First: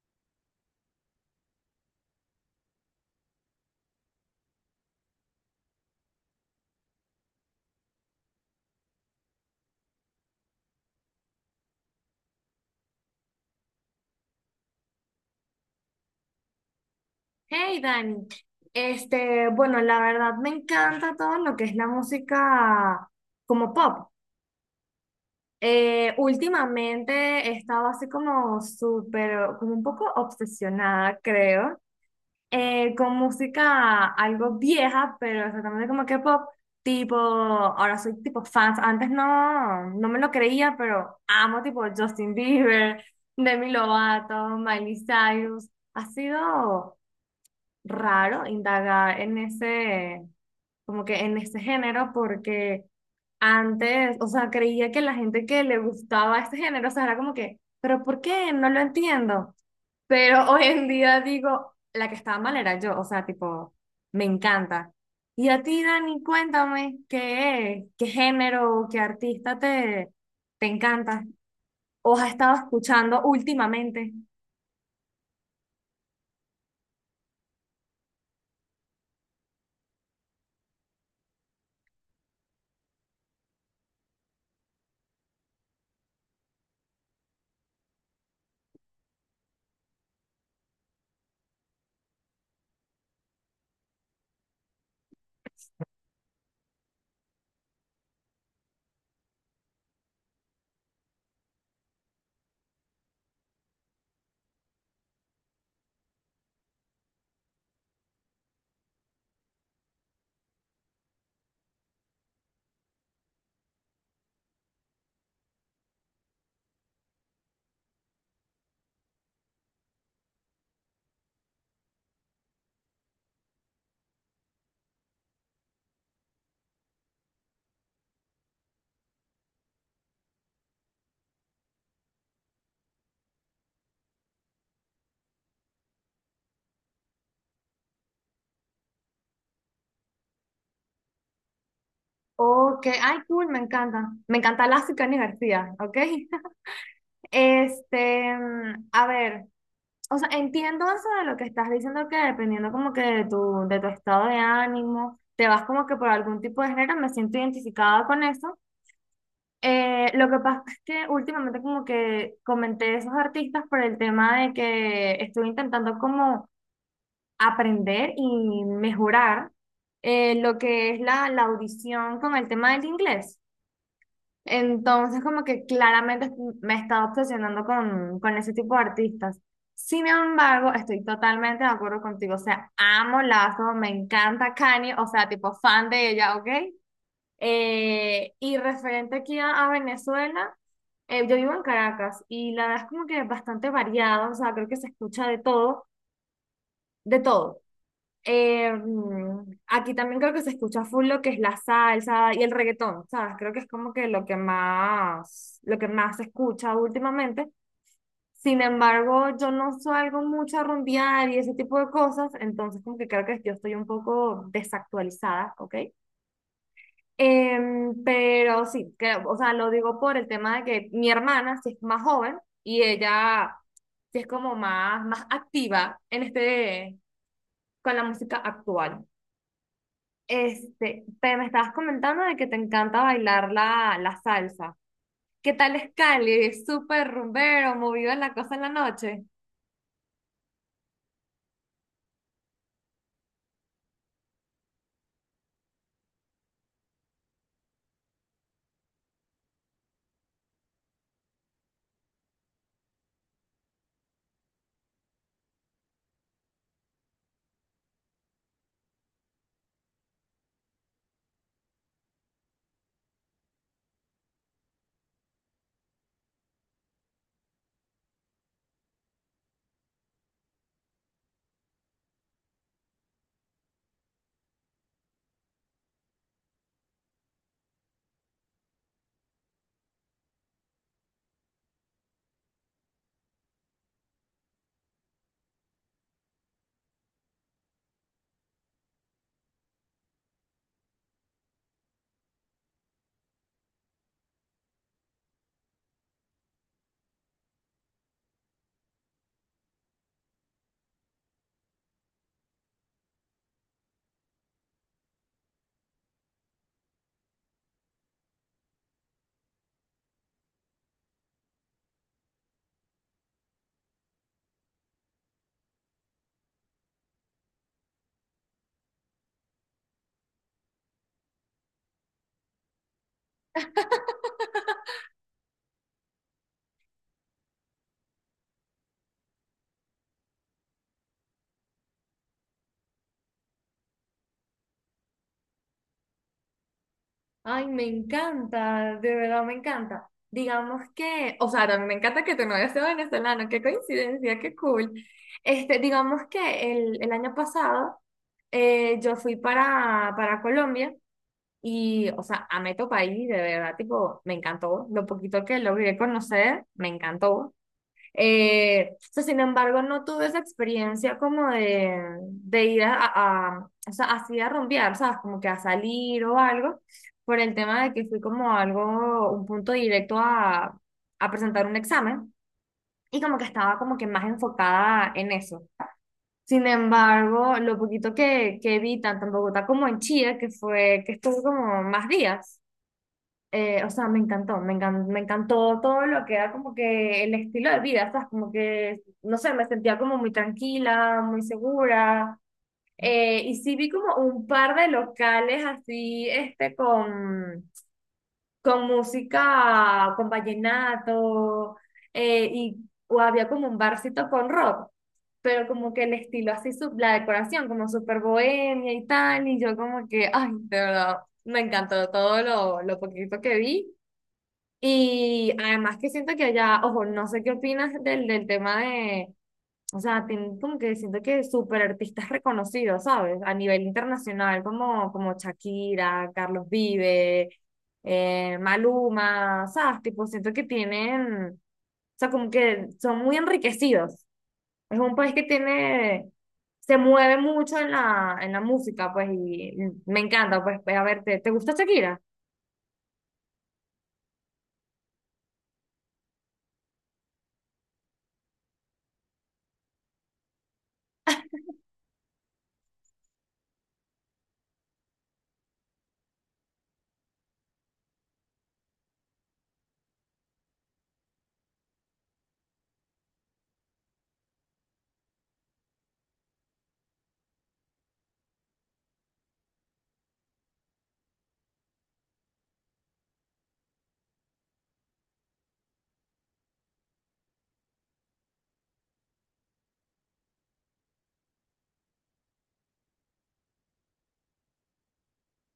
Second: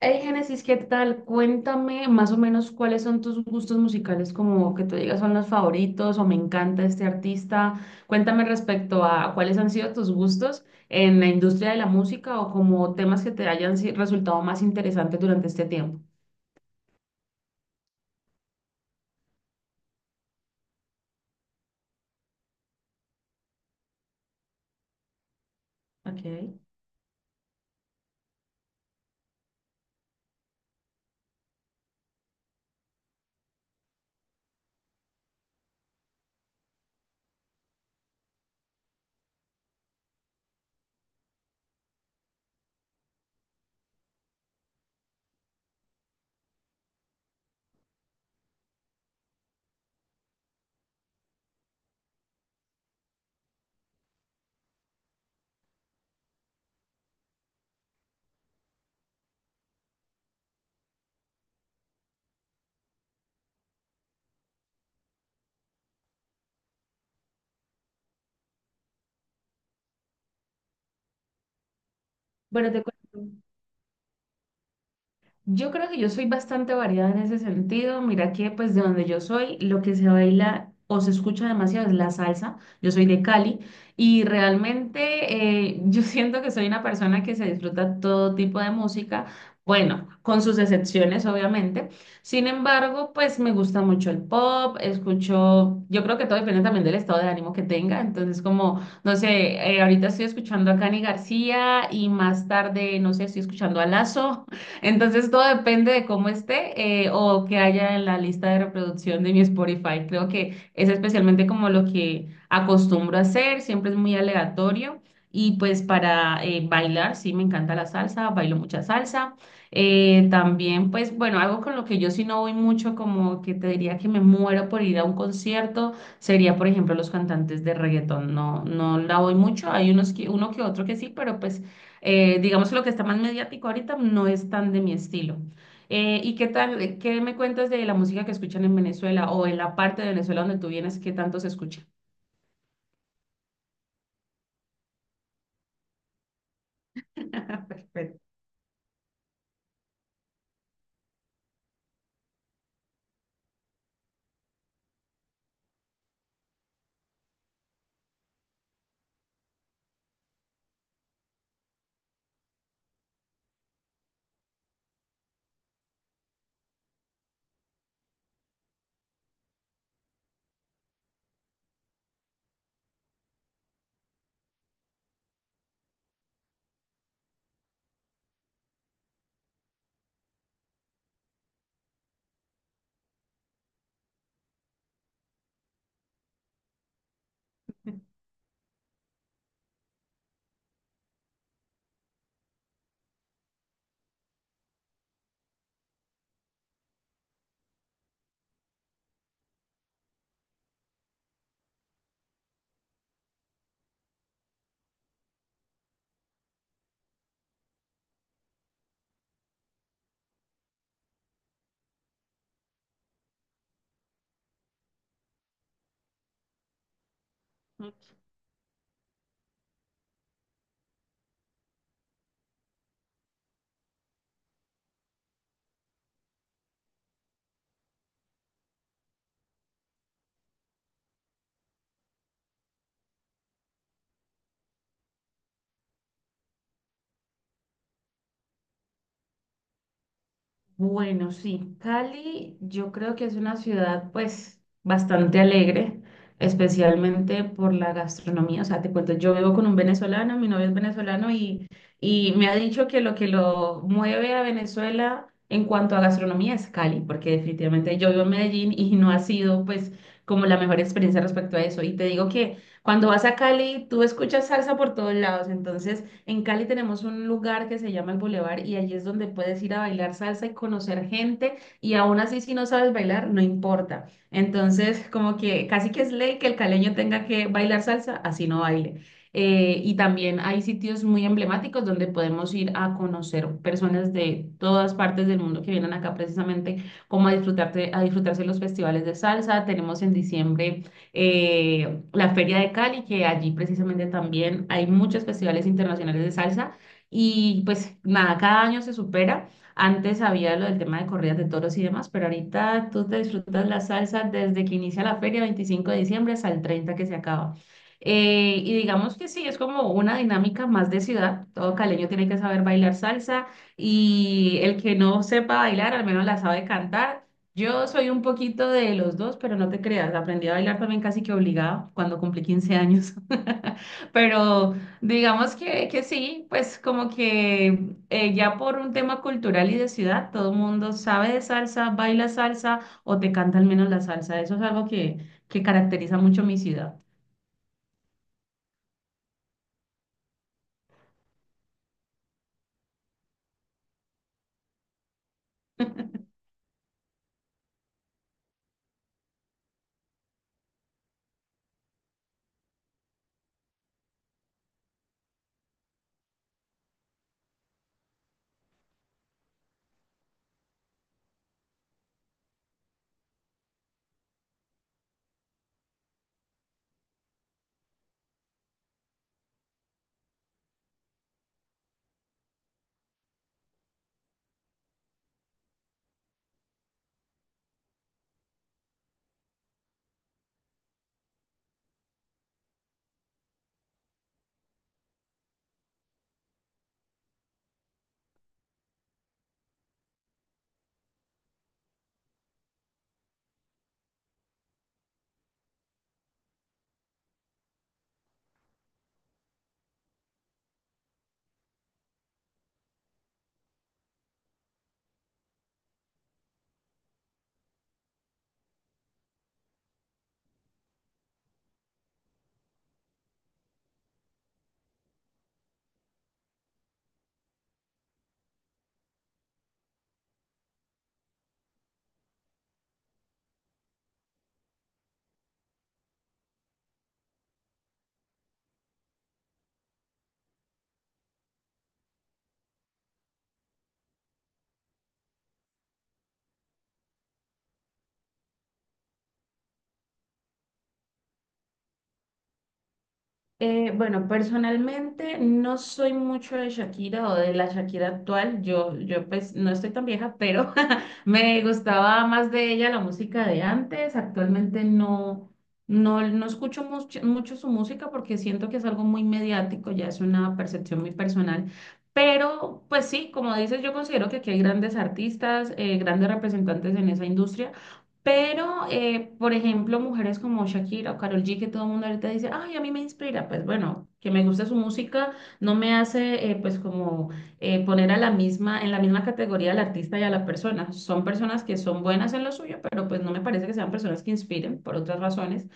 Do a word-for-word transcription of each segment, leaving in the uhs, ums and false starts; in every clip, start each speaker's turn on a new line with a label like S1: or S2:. S1: Hey, Génesis, ¿qué tal? Cuéntame más o menos cuáles son tus gustos musicales, como que tú digas son los favoritos o me encanta este artista. Cuéntame respecto a cuáles han sido tus gustos en la industria de la música o como temas que te hayan si- resultado más interesantes durante este tiempo.
S2: Hey Dani, este, bueno, la verdad me encanta todo lo que es la música como pop. Eh,
S1: Ok.
S2: últimamente he estado así como súper, como un poco obsesionada, creo, eh, con música algo vieja, pero exactamente como que pop, tipo, ahora soy tipo fans, antes no, no me lo creía, pero amo tipo Justin Bieber, Demi Lovato, Miley Cyrus, ha sido raro indagar en ese, como que en ese género, porque antes, o sea, creía que la gente que le gustaba este género, o sea, era como que, pero ¿por qué? No lo entiendo. Pero hoy en día digo, la que estaba mal era yo, o sea, tipo, me encanta. Y a ti, Dani, cuéntame qué, qué género, o qué artista te, te encanta o has estado
S1: Bueno, te
S2: escuchando
S1: cuento.
S2: últimamente.
S1: Yo creo que yo soy bastante variada en ese sentido. Mira que pues de donde yo soy, lo que se baila o se escucha demasiado es la salsa. Yo soy de Cali y realmente eh, yo siento que soy una persona que se disfruta todo tipo de música, bueno, con sus excepciones obviamente. Sin embargo, pues me gusta mucho el pop, escucho, yo creo que todo depende también del estado de ánimo que tenga. Entonces como, no sé, eh, ahorita estoy escuchando a Cani García y más tarde, no sé, estoy escuchando a Lazo. Entonces todo depende de cómo esté eh, o que haya en la lista de reproducción de mi Spotify. Creo que es especialmente como lo que acostumbro a hacer, siempre es muy aleatorio. Y pues para eh, bailar, sí, me encanta la salsa, bailo mucha salsa. Eh, también pues bueno, algo con lo que yo sí no voy mucho, como que te diría que me muero por ir a un concierto, sería por ejemplo los cantantes de reggaetón. No, no la voy mucho, hay unos que, uno que otro que sí, pero pues. Eh, digamos que lo que está más mediático ahorita no es tan de mi estilo. Eh, ¿y qué tal, qué me cuentas de la música que escuchan en Venezuela o en la parte de Venezuela donde tú vienes, qué tanto se escucha?
S2: O que, ay, cool, me encanta. Me encanta Lázaro y Cani García, ¿ok?
S1: Perfecto.
S2: Este, mm, a ver, o sea, entiendo eso de lo que estás diciendo, que dependiendo como que de tu, de tu estado de ánimo, te vas como que por algún tipo de género, me siento identificada con eso. Eh, lo que pasa es que últimamente como que comenté esos artistas por el tema de que estoy intentando como aprender y mejorar eh, lo que es la, la audición con el tema del inglés. Entonces, como que claramente me estaba obsesionando con, con ese tipo de artistas. Sin embargo, estoy totalmente de acuerdo contigo. O sea, amo Lazo, me encanta Kanye, o sea, tipo fan de ella, ¿ok? Eh, y referente aquí a, a Venezuela, eh, yo vivo en Caracas y la verdad es como que bastante variado, o sea, creo que se escucha de todo, de todo. Eh, mm, aquí también creo que se escucha full lo que es la salsa y el reggaetón, ¿sabes? Creo que es como que lo que más, lo que más se escucha últimamente. Sin embargo, yo no salgo mucho a rumbear y ese tipo de cosas, entonces como que creo que yo estoy un poco desactualizada, ¿ok? Em, pero sí, creo- o sea, lo digo por el tema de que mi hermana sí es más joven y ella sí es como más, más activa en este, con la música actual. Este, te me estabas comentando de que te encanta bailar la, la salsa. ¿Qué tal es Cali? Es súper rumbero, movido en la cosa en la noche.
S1: Bueno, sí, Cali yo creo que es una ciudad pues bastante alegre, especialmente por la gastronomía. O sea, te cuento, yo vivo con un venezolano, mi novio es venezolano y, y me ha dicho que lo que lo mueve a Venezuela en cuanto a gastronomía es Cali, porque definitivamente yo vivo en Medellín y no ha sido pues como la mejor experiencia respecto a eso. Y te digo que cuando vas a Cali, tú escuchas salsa por todos lados, entonces... En Cali tenemos un lugar que se llama el Boulevard y allí es donde puedes ir a bailar salsa y conocer gente y aún así si no sabes bailar, no importa. Entonces, como que casi que es ley que el caleño tenga que bailar salsa, así no baile. Eh, y también hay sitios muy emblemáticos donde podemos ir a conocer personas de todas partes del mundo que vienen acá precisamente como a disfrutarte, a disfrutarse los festivales de salsa. Tenemos en diciembre eh, la Feria de Cali, que allí precisamente también hay muchos festivales internacionales de salsa y pues nada, cada año se supera. Antes había lo del tema de corridas de toros y demás, pero ahorita tú te disfrutas la salsa desde que inicia la feria, veinticinco de diciembre, hasta el treinta que se acaba. Eh, y digamos que sí, es como una dinámica más de ciudad. Todo caleño tiene que saber bailar salsa y el que no sepa bailar, al menos la sabe cantar. Yo soy un poquito de los dos, pero no te creas, aprendí a bailar también casi que obligada cuando cumplí quince años. Pero digamos que, que sí, pues como que eh, ya por un tema cultural y de ciudad, todo el mundo sabe de salsa, baila salsa o te canta al menos la salsa. Eso es algo que, que caracteriza mucho mi ciudad.
S2: Ay, me encanta, de verdad me encanta. Digamos que, o sea, también me encanta que tu novio sea venezolano, qué coincidencia, qué cool. Este, digamos que el, el año pasado eh, yo fui para, para Colombia y, o sea, amé tu país, de verdad, tipo, me encantó. Lo poquito que logré conocer, me encantó. Eh, o sea, sin embargo, no tuve esa experiencia como de, de ir a, a- o sea, así a rumbear, ¿sabes? Como que a salir o algo, por el tema de que fui como algo, un punto directo a, a presentar un examen y como que estaba como que más enfocada en eso. Sin embargo, lo poquito que, que vi tanto en Bogotá como en Chile, que fue que estuve como más días eh, o sea, me encantó, me encan- me encantó todo lo que era como que el estilo de vida, ¿sabes? Como que, no sé, me sentía como muy tranquila, muy segura. Eh, y sí vi como un par de locales así, este, con, con música, con vallenato, eh, y o había como un barcito con rock, pero como que el estilo así, su- la decoración como súper bohemia y tal, y yo como que, ay, de verdad, me encantó todo lo, lo poquito que vi. Y además que siento que allá, ojo, no sé qué opinas del, del tema de, o sea, tienen como que siento que súper artistas reconocidos, ¿sabes? A nivel internacional, como, como Shakira, Carlos Vive, eh, Maluma, ¿sabes? Tipo, siento que tienen, o sea, como que son muy enriquecidos. Es un país que tiene, se mueve mucho en la, en la música, pues, y me encanta, pues, pues, a ver, ¿te, te gusta Shakira?
S1: Eh, bueno, personalmente no soy mucho de Shakira o de la Shakira actual. Yo, yo pues no estoy tan vieja, pero me gustaba más de ella la música de antes. Actualmente no, no, no escucho mucho, mucho su música porque siento que es algo muy mediático, ya es una percepción muy personal. Pero pues sí, como dices, yo considero que aquí hay grandes artistas, eh, grandes representantes en esa industria. Pero, eh, por ejemplo, mujeres como Shakira o Karol G, que todo el mundo ahorita dice, ay, a mí me inspira, pues bueno, que me guste su música no me hace, eh, pues como eh, poner a la misma, en la misma categoría al artista y a la persona. Son personas que son buenas en lo suyo, pero pues no me parece que sean personas que inspiren por otras razones.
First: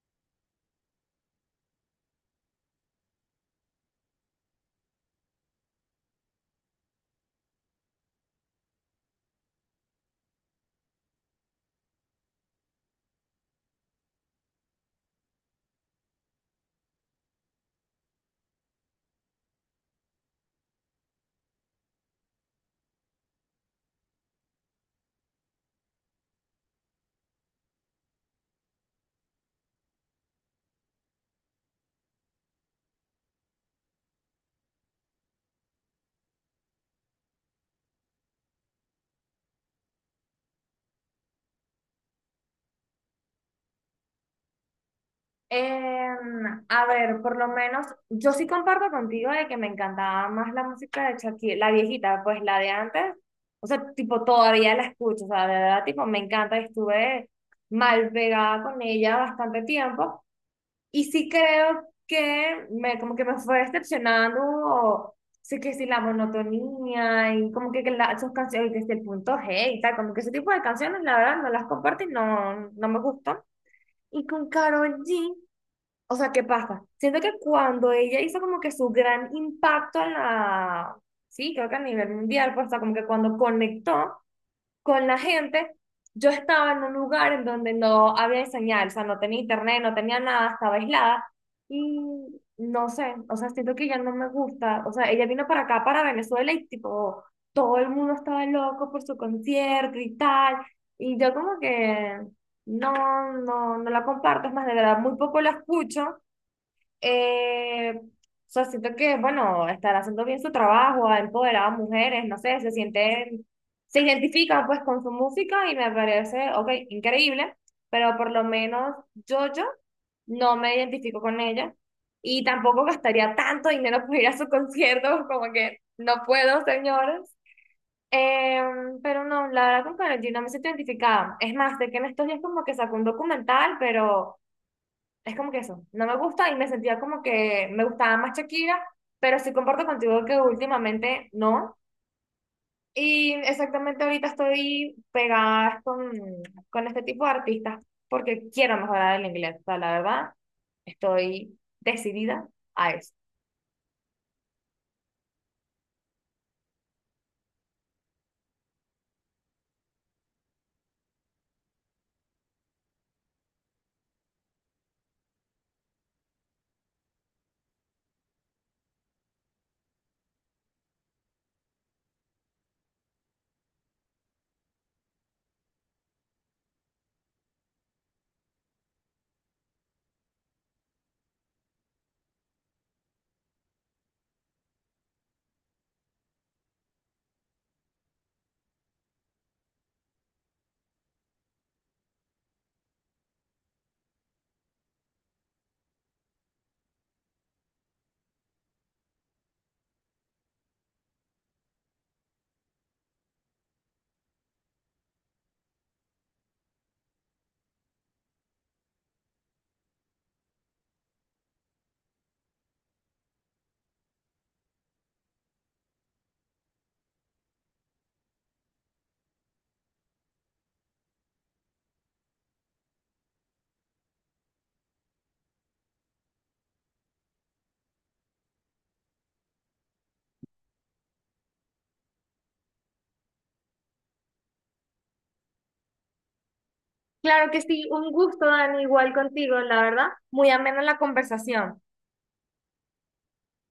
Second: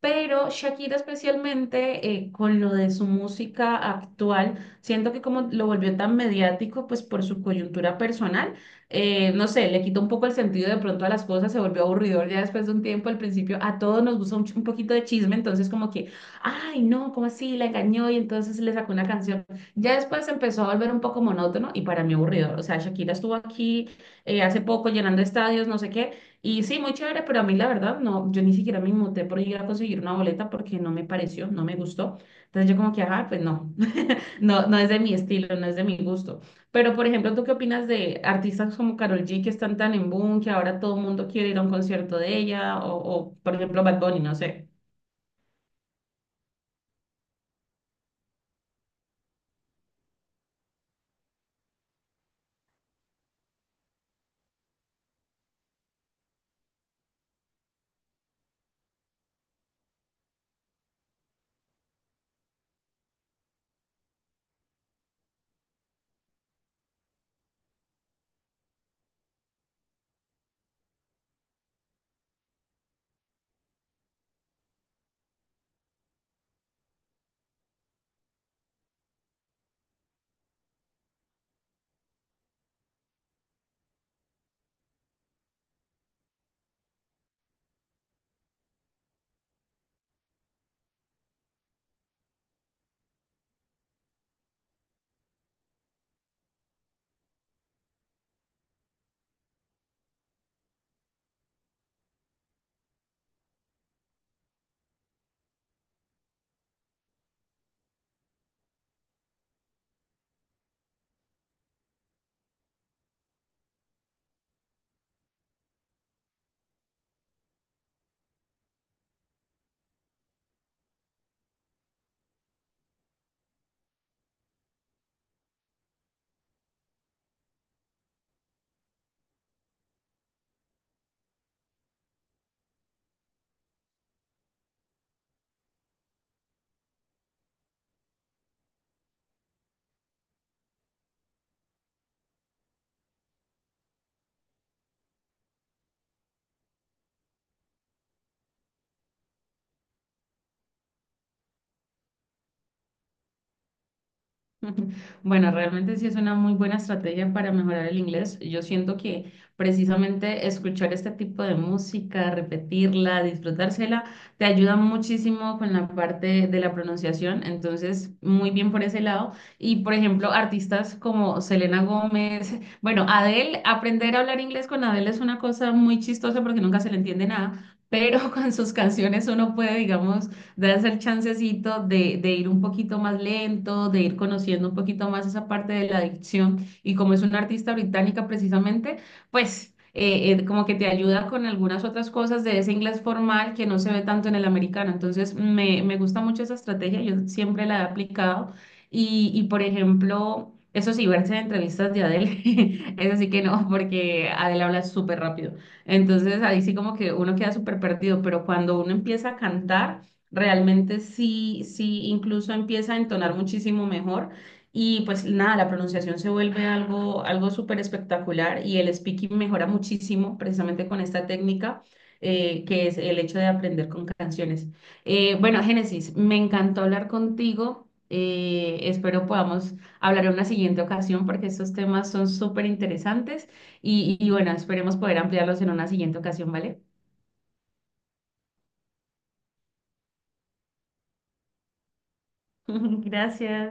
S1: Pero Shakira especialmente eh, con lo de su música actual, siento que como lo volvió tan mediático, pues por su coyuntura personal, eh, no sé, le quitó un poco el sentido de pronto a las cosas, se volvió aburridor ya después de un tiempo, al principio a todos nos gusta un, ch- un poquito de chisme, entonces como que, ay no, ¿cómo así? La engañó y entonces le sacó una canción. Ya después se empezó a volver un poco monótono y para mí aburridor, o sea, Shakira estuvo aquí eh, hace poco llenando estadios, no sé qué. Y sí, muy chévere, pero a mí la verdad, no, yo ni siquiera me muté por ir a conseguir una boleta porque no me pareció, no me gustó. Entonces yo como que, ajá, pues no, no, no es de mi estilo, no es de mi gusto. Pero, por ejemplo, ¿tú qué opinas de artistas como Karol G que están tan en boom, que ahora todo el mundo quiere ir a un concierto de ella? O, o por ejemplo, Bad Bunny, no sé.
S2: Em, a ver, por lo menos yo sí comparto contigo de que me encantaba más la música de Shakira, la viejita, pues la de antes, o sea, tipo todavía la escucho, o sea, de verdad, tipo me encanta, estuve mal pegada con ella bastante tiempo y sí creo que me, como que me fue decepcionando, o, sí que sí la monotonía y como que, que la, sus canciones, que sí, el punto G y tal, como que ese tipo de canciones, la verdad, no las comparto y no, no me gustan. Y con Karol G. O sea, ¿qué pasa? Siento que cuando ella hizo como que su gran impacto en la, sí, creo que a nivel mundial, pues, o sea, como que cuando conectó con la gente, yo estaba en un lugar en donde no había señal, o sea, no tenía internet, no tenía nada, estaba aislada y no sé, o sea, siento que ya no me gusta, o sea, ella vino para acá, para Venezuela y tipo, todo el mundo estaba loco por su concierto y tal, y yo como que... No, no, no la comparto, es más, de verdad, muy poco la escucho eh, o sea, siento que, bueno, están haciendo bien su trabajo, ha empoderado a mujeres, no sé, se sienten, se identifican pues con su música y me parece, ok, increíble, pero por lo menos yo, yo no me identifico con ella y tampoco gastaría tanto dinero por ir a su concierto, como que no puedo, señores. Eh, pero no, la verdad con Karol G no me siento identificada. Es más, sé que en estos días como que sacó un documental, pero... Es como que eso, no me gusta y me sentía como que me gustaba más Shakira, pero sí comparto contigo que últimamente no. Y exactamente ahorita estoy pegada con, con este tipo de artistas porque quiero mejorar el inglés. O sea, la verdad, estoy decidida a eso.
S1: Bueno, realmente sí es una muy buena estrategia para mejorar el inglés. Yo siento que precisamente escuchar este tipo de música, repetirla, disfrutársela, te ayuda muchísimo con la parte de la pronunciación. Entonces, muy bien por ese lado. Y, por ejemplo, artistas como Selena Gómez, bueno, Adele, aprender a hablar inglés con Adele es una cosa muy chistosa porque nunca se le entiende nada. Pero con sus canciones uno puede, digamos, de hacer chancecito, de, de ir un poquito más lento, de ir conociendo un poquito más esa parte de la adicción. Y como es una artista británica precisamente, pues eh, eh, como que te ayuda con algunas otras cosas de ese inglés formal que no se ve tanto en el americano. Entonces, me, me gusta mucho esa estrategia, yo siempre la he aplicado. Y, y por ejemplo, eso sí, verse en entrevistas de Adele, eso sí que no, porque Adele habla súper rápido. Entonces, ahí sí como que uno queda súper perdido, pero cuando uno empieza a cantar. Realmente sí, sí, incluso empieza a entonar muchísimo mejor y pues nada, la pronunciación se vuelve algo, algo súper espectacular y el speaking mejora muchísimo precisamente con esta técnica eh, que es el hecho de aprender con canciones. Eh, bueno, Génesis, me encantó hablar contigo. eh, espero podamos hablar en una siguiente ocasión porque estos temas son súper interesantes y, y bueno, esperemos poder ampliarlos en una siguiente ocasión, ¿vale?
S2: Claro que sí, un gusto, Dani, igual contigo, la verdad. Muy amena la conversación.
S1: Gracias.